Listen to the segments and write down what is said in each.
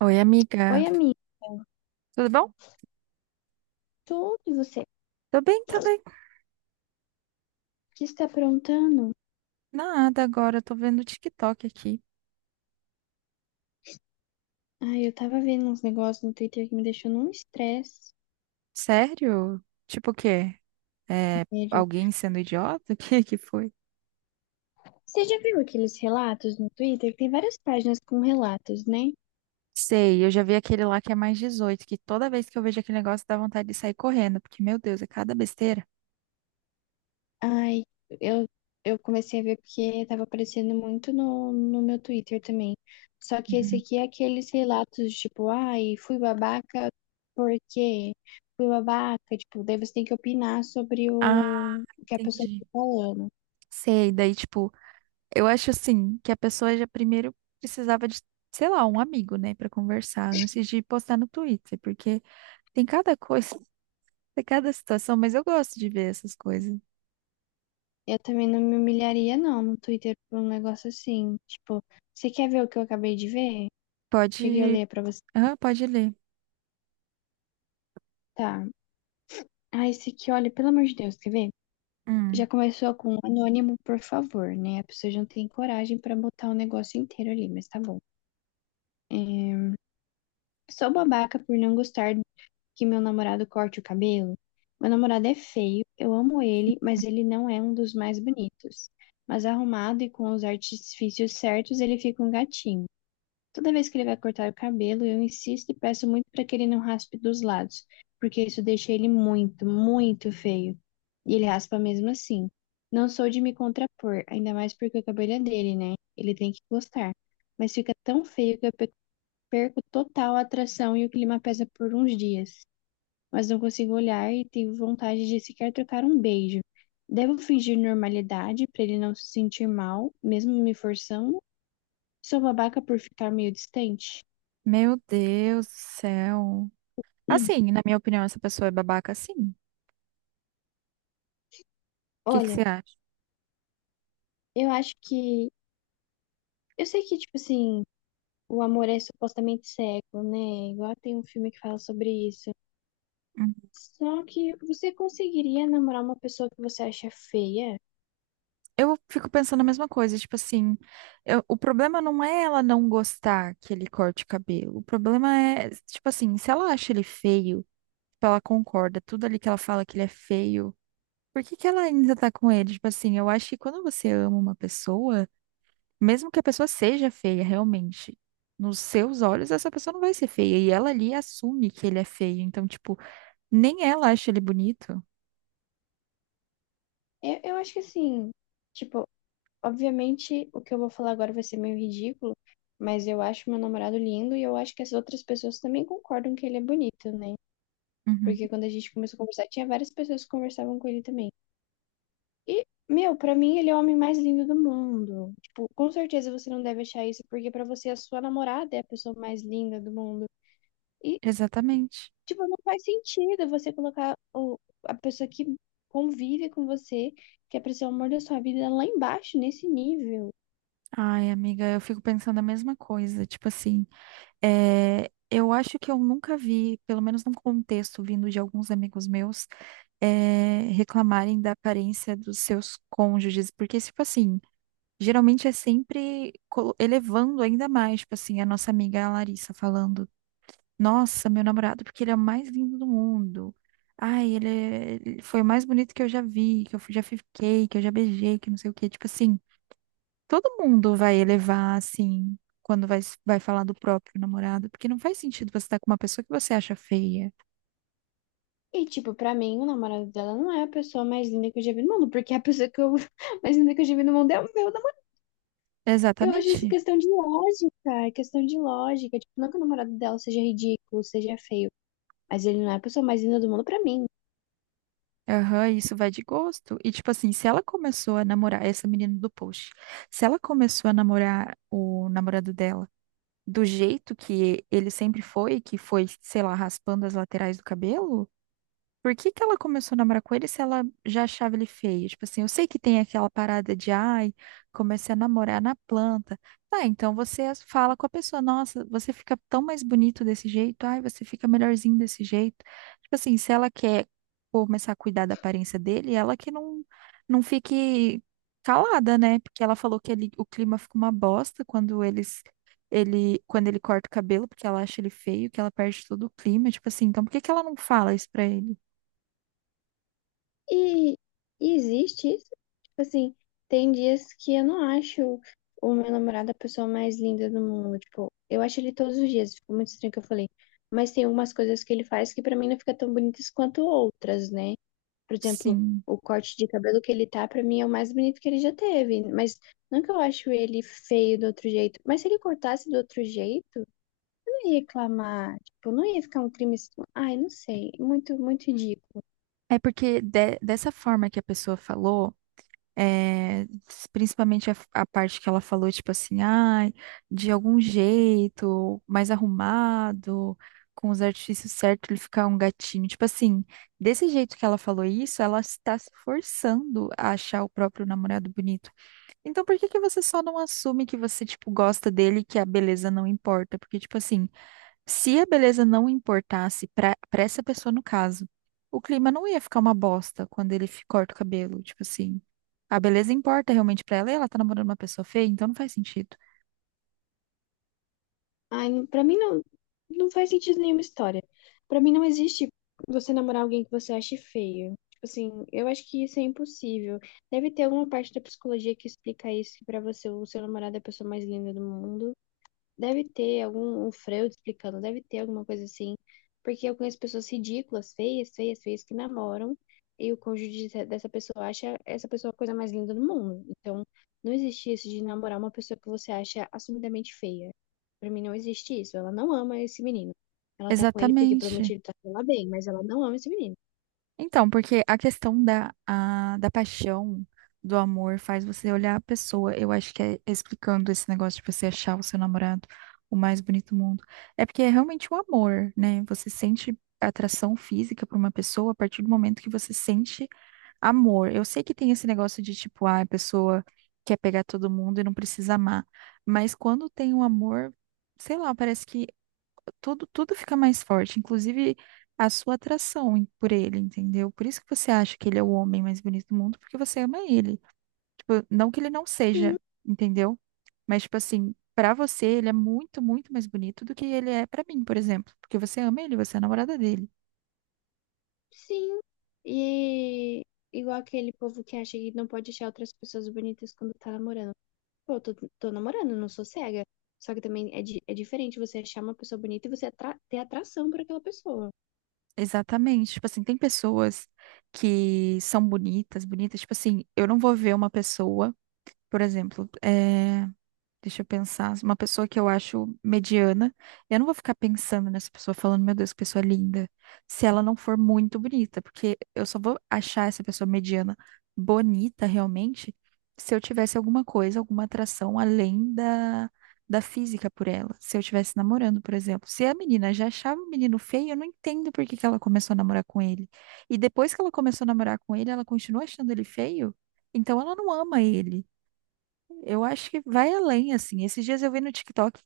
Oi, amiga. Oi, amigo. Tudo bom? Tudo e você? O Tô bem, tô bem. que está aprontando? Nada agora, tô vendo o TikTok aqui. Ai, eu tava vendo uns negócios no Twitter que me deixou num estresse, Sério? Tipo o quê? É, sério. alguém sendo idiota? O que que foi? Você já viu aqueles relatos no Twitter? Que Tem várias páginas com relatos, né? Sei, eu já vi aquele lá que é +18. Que toda vez que eu vejo aquele negócio dá vontade de sair correndo, porque, meu Deus, é cada besteira. Ai, eu, eu comecei a ver porque tava aparecendo muito no meu Twitter também. Só que esse Uhum. aqui é aqueles relatos, tipo, ai, fui babaca porque fui babaca. Tipo, daí você tem que opinar sobre Ah, o que a pessoa entendi. tá falando. Sei, daí, tipo, eu acho assim, que a pessoa já primeiro precisava de, sei lá, um amigo, né, pra conversar, antes de postar no Twitter, porque tem cada coisa. Tem cada situação, mas eu gosto de ver essas coisas. Eu também não me humilharia, não, no Twitter por um negócio assim. Tipo, você quer ver o que eu acabei de ver? O que que eu Pode. leio pra você? Ah, pode ler. Tá. Ah, esse aqui, olha, pelo amor de Deus, quer ver? Já Hum. começou com um anônimo, por favor, né? A pessoa já não tem coragem pra botar o negócio inteiro ali, mas tá bom. É, Sou babaca por não gostar que meu namorado corte o cabelo. Meu namorado é feio, eu amo ele, mas ele não é um dos mais bonitos. Mas arrumado e com os artifícios certos, ele fica um gatinho. Toda vez que ele vai cortar o cabelo, eu insisto e peço muito para que ele não raspe dos lados, porque isso deixa ele muito, muito feio. E ele raspa mesmo assim. Não sou de me contrapor, ainda mais porque o cabelo é dele, né? Ele tem que gostar. Mas fica tão feio que eu perco total a atração e o clima pesa por uns dias. Mas não consigo olhar e tenho vontade de sequer trocar um beijo. Devo fingir normalidade para ele não se sentir mal, mesmo me forçando? Sou babaca por ficar meio distante? Meu Deus do céu. Assim, na minha opinião, essa pessoa é babaca, sim. O que que Olha, você acha? eu acho que. Eu sei que, tipo assim, o amor é supostamente cego, né? Igual tem um filme que fala sobre isso. Hum. Só que você conseguiria namorar uma pessoa que você acha feia? Eu fico pensando a mesma coisa, tipo assim, o problema não é ela não gostar que ele corte o cabelo. O problema é, tipo assim, se ela acha ele feio, tipo, ela concorda, tudo ali que ela fala que ele é feio, por que que ela ainda tá com ele? Tipo assim, eu acho que quando você ama uma pessoa, mesmo que a pessoa seja feia, realmente, nos seus olhos, essa pessoa não vai ser feia. E ela ali assume que ele é feio. Então, tipo, nem ela acha ele bonito. Eu acho que assim, tipo, obviamente o que eu vou falar agora vai ser meio ridículo, mas eu acho meu namorado lindo e eu acho que as outras pessoas também concordam que ele é bonito, né? Uhum, Porque quando a gente começou a conversar, tinha várias pessoas que conversavam com ele também. E, meu, pra mim ele é o homem mais lindo do mundo. Tipo, com certeza você não deve achar isso, porque pra você a sua namorada é a pessoa mais linda do mundo. E, exatamente. tipo, não faz sentido você colocar o, a pessoa que convive com você, que é pra ser o amor da sua vida, lá embaixo, nesse nível. Ai, amiga, eu fico pensando a mesma coisa. Tipo assim, eu acho que eu nunca vi, pelo menos num contexto vindo de alguns amigos meus, reclamarem da aparência dos seus cônjuges. Porque, tipo assim, geralmente é sempre elevando ainda mais. Tipo assim, a nossa amiga Larissa falando. Nossa, meu namorado, porque ele é o mais lindo do mundo. Ai, ele foi o mais bonito que eu já vi, que eu já fiquei, que eu já beijei, que não sei o quê. Tipo assim, todo mundo vai elevar, assim, quando vai, vai falar do próprio namorado, porque não faz sentido você estar com uma pessoa que você acha feia. E, tipo, pra mim, o namorado dela não é a pessoa mais linda que eu já vi no mundo, porque a pessoa que eu, mais linda que eu já vi no mundo é o meu namorado. Eu acho isso Exatamente. questão de lógica, é questão de lógica. Tipo, não que o namorado dela seja ridículo, seja feio. Mas ele não é a pessoa mais linda do mundo pra mim. Aham, isso vai de gosto. E, tipo assim, se ela começou a namorar, essa menina do post, se ela começou a namorar o namorado dela do jeito que ele sempre foi, que foi, sei lá, raspando as laterais do cabelo. Por que que ela começou a namorar com ele se ela já achava ele feio? Tipo assim, eu sei que tem aquela parada de, ai, comecei a namorar na planta. Tá, então você fala com a pessoa, nossa, você fica tão mais bonito desse jeito, ai, você fica melhorzinho desse jeito. Tipo assim, se ela quer começar a cuidar da aparência dele, ela que não, não fique calada, né? Porque ela falou que ele, o clima fica uma bosta quando eles. Ele, quando ele corta o cabelo, porque ela acha ele feio, que ela perde todo o clima, tipo assim, então por que que ela não fala isso pra ele? E, e existe isso. Tipo assim, tem dias que eu não acho o meu namorado a pessoa mais linda do mundo. Tipo, eu acho ele todos os dias. Ficou muito estranho o que eu falei. Mas tem algumas coisas que ele faz que pra mim não fica tão bonitas quanto outras, né? Por exemplo, Sim. o corte de cabelo que ele tá, pra mim é o mais bonito que ele já teve. Mas não que eu acho ele feio do outro jeito. Mas se ele cortasse do outro jeito, eu não ia reclamar. Tipo, não ia ficar um crime. Assim. Ai, não sei. Muito, muito idiota. É porque dessa forma que a pessoa falou, é, principalmente a parte que ela falou, tipo assim, ai, de algum jeito, mais arrumado, com os artifícios certos, ele ficar um gatinho. Tipo assim, desse jeito que ela falou isso, ela está se forçando a achar o próprio namorado bonito. Então, por que que você só não assume que você, tipo, gosta dele e que a beleza não importa? Porque, tipo assim. Se a beleza não importasse para essa pessoa no caso, o clima não ia ficar uma bosta quando ele corta o cabelo, tipo assim. A beleza importa realmente para ela e ela tá namorando uma pessoa feia, então não faz sentido. Ai, pra mim não, não faz sentido nenhuma história. Pra mim não existe você namorar alguém que você ache feio. Tipo assim, eu acho que isso é impossível. Deve ter alguma parte da psicologia que explica isso, que pra você o seu namorado é a pessoa mais linda do mundo. Deve ter algum um Freud explicando, deve ter alguma coisa assim. Porque eu conheço pessoas ridículas, feias, feias, feias, que namoram e o cônjuge dessa pessoa acha essa pessoa a coisa mais linda do mundo. Então, não existe isso de namorar uma pessoa que você acha assumidamente feia. Pra mim, não existe isso. Ela não ama esse menino. Ela tá com ele porque promete Exatamente. ele tá com ela bem, mas ela não ama esse menino. Então, porque a questão da paixão, do amor, faz você olhar a pessoa. Eu acho que é explicando esse negócio de você achar o seu namorado o mais bonito do mundo. É porque é realmente o amor, né? Você sente atração física por uma pessoa a partir do momento que você sente amor. Eu sei que tem esse negócio de tipo, ah, a pessoa quer pegar todo mundo e não precisa amar. Mas quando tem um amor, sei lá, parece que tudo, tudo fica mais forte, inclusive a sua atração por ele, entendeu? Por isso que você acha que ele é o homem mais bonito do mundo, porque você ama ele. Tipo, não que ele não seja, Sim, entendeu? Mas, tipo assim, pra você, ele é muito, muito mais bonito do que ele é pra mim, por exemplo. Porque você ama ele, você é a namorada dele. sim. E igual aquele povo que acha que não pode achar outras pessoas bonitas quando tá namorando. Pô, eu tô namorando, não sou cega. Só que também é diferente você achar uma pessoa bonita e você ter atração por aquela pessoa. Exatamente. Tipo assim, tem pessoas que são bonitas, bonitas. Tipo assim, eu não vou ver uma pessoa, por exemplo, deixa eu pensar. Uma pessoa que eu acho mediana. Eu não vou ficar pensando nessa pessoa falando, meu Deus, que pessoa linda. Se ela não for muito bonita, porque eu só vou achar essa pessoa mediana bonita realmente se eu tivesse alguma coisa, alguma atração além da física por ela. Se eu estivesse namorando, por exemplo. Se a menina já achava o menino feio, eu não entendo por que que ela começou a namorar com ele. E depois que ela começou a namorar com ele, ela continua achando ele feio? Então ela não ama ele. Eu acho que vai além, assim. Esses dias eu vi no TikTok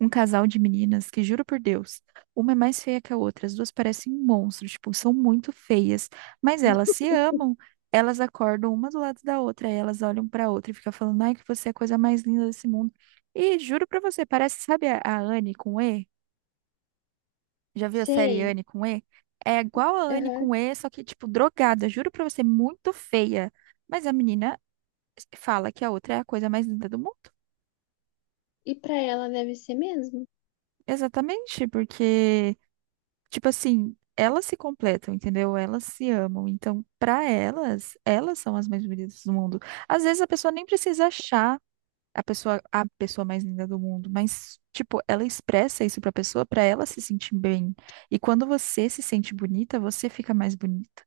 um casal de meninas que, juro por Deus, uma é mais feia que a outra. As duas parecem um monstro, tipo, são muito feias. Mas elas se amam, elas acordam uma do lado da outra, aí elas olham pra outra e ficam falando, ai, que você é a coisa mais linda desse mundo. E juro pra você, parece, sabe a Anne com E? Já viu a série Sei. Anne com E? É igual a Anne Aham. com E, só que, tipo, drogada. Juro pra você, muito feia. Mas a menina fala que a outra é a coisa mais linda do mundo. E pra ela deve ser mesmo? Exatamente, porque, tipo assim, elas se completam, entendeu? Elas se amam. Então, pra elas, elas são as mais bonitas do mundo. Às vezes a pessoa nem precisa achar a pessoa mais linda do mundo, mas tipo, ela expressa isso pra pessoa pra ela se sentir bem. E quando você se sente bonita, você fica mais bonita.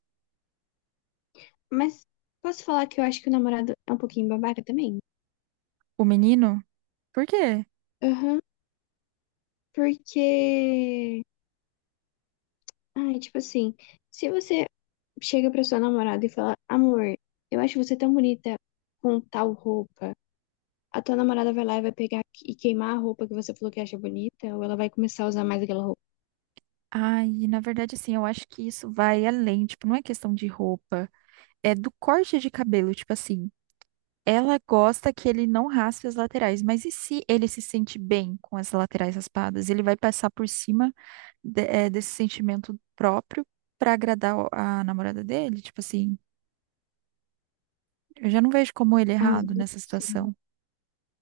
Mas posso falar que eu acho que o namorado é um pouquinho babaca também? O menino, por quê? Aham, porque. Ai, tipo assim, se você chega pra sua namorada e fala, amor, eu acho você tão bonita com tal roupa, a tua namorada vai lá e vai pegar e queimar a roupa que você falou que acha bonita, ou ela vai começar a usar mais aquela roupa. Ai, na verdade, assim, eu acho que isso vai além, tipo, não é questão de roupa, é do corte de cabelo, tipo assim. Ela gosta que ele não raspe as laterais, mas e se ele se sente bem com as laterais raspadas? Ele vai passar por cima desse sentimento próprio para agradar a namorada dele? Tipo assim, eu já não vejo como ele é Ah, errado não nessa situação.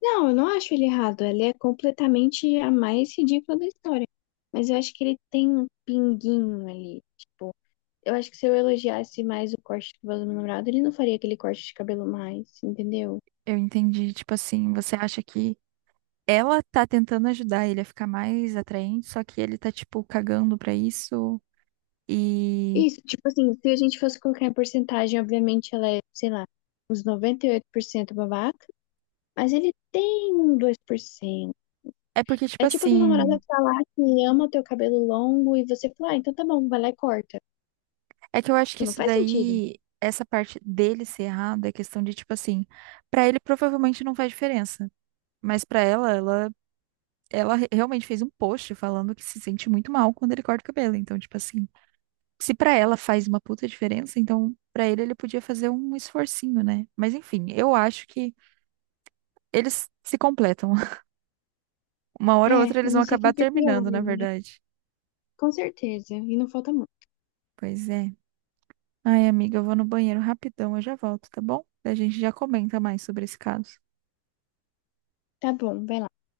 Não, eu não acho ele errado. Ele é completamente a mais ridícula da história. Mas eu acho que ele tem um pinguinho ali. Tipo, eu acho que se eu elogiasse mais o corte de cabelo do meu namorado, ele não faria aquele corte de cabelo mais, entendeu? Eu entendi, tipo assim, você acha que ela tá tentando ajudar ele a ficar mais atraente, só que ele tá, tipo, cagando pra isso e. Isso, tipo assim, se a gente fosse colocar em porcentagem, obviamente ela é, sei lá, uns 98% babaca, mas ele tem um 2%. É porque, É tipo tipo a tua assim, namorada falar que ama o teu cabelo longo e você falar, ah, então tá bom, vai lá e corta. é que eu acho que Tipo, não isso faz sentido. daí, essa parte dele ser errado, é questão de, tipo assim, pra ele provavelmente não faz diferença. Mas pra ela, realmente fez um post falando que se sente muito mal quando ele corta o cabelo. Então, tipo assim, se pra ela faz uma puta diferença, então pra ele podia fazer um esforcinho, né? Mas enfim, eu acho que eles se completam. Uma É, hora ou outra eles eu vão não sei acabar quem que é pior, terminando, na né? verdade. Com certeza, e não falta muito. Pois é. Ai, amiga, eu vou no banheiro rapidão, eu já volto, tá bom? A gente já comenta mais sobre esse caso. Tá bom, vai lá.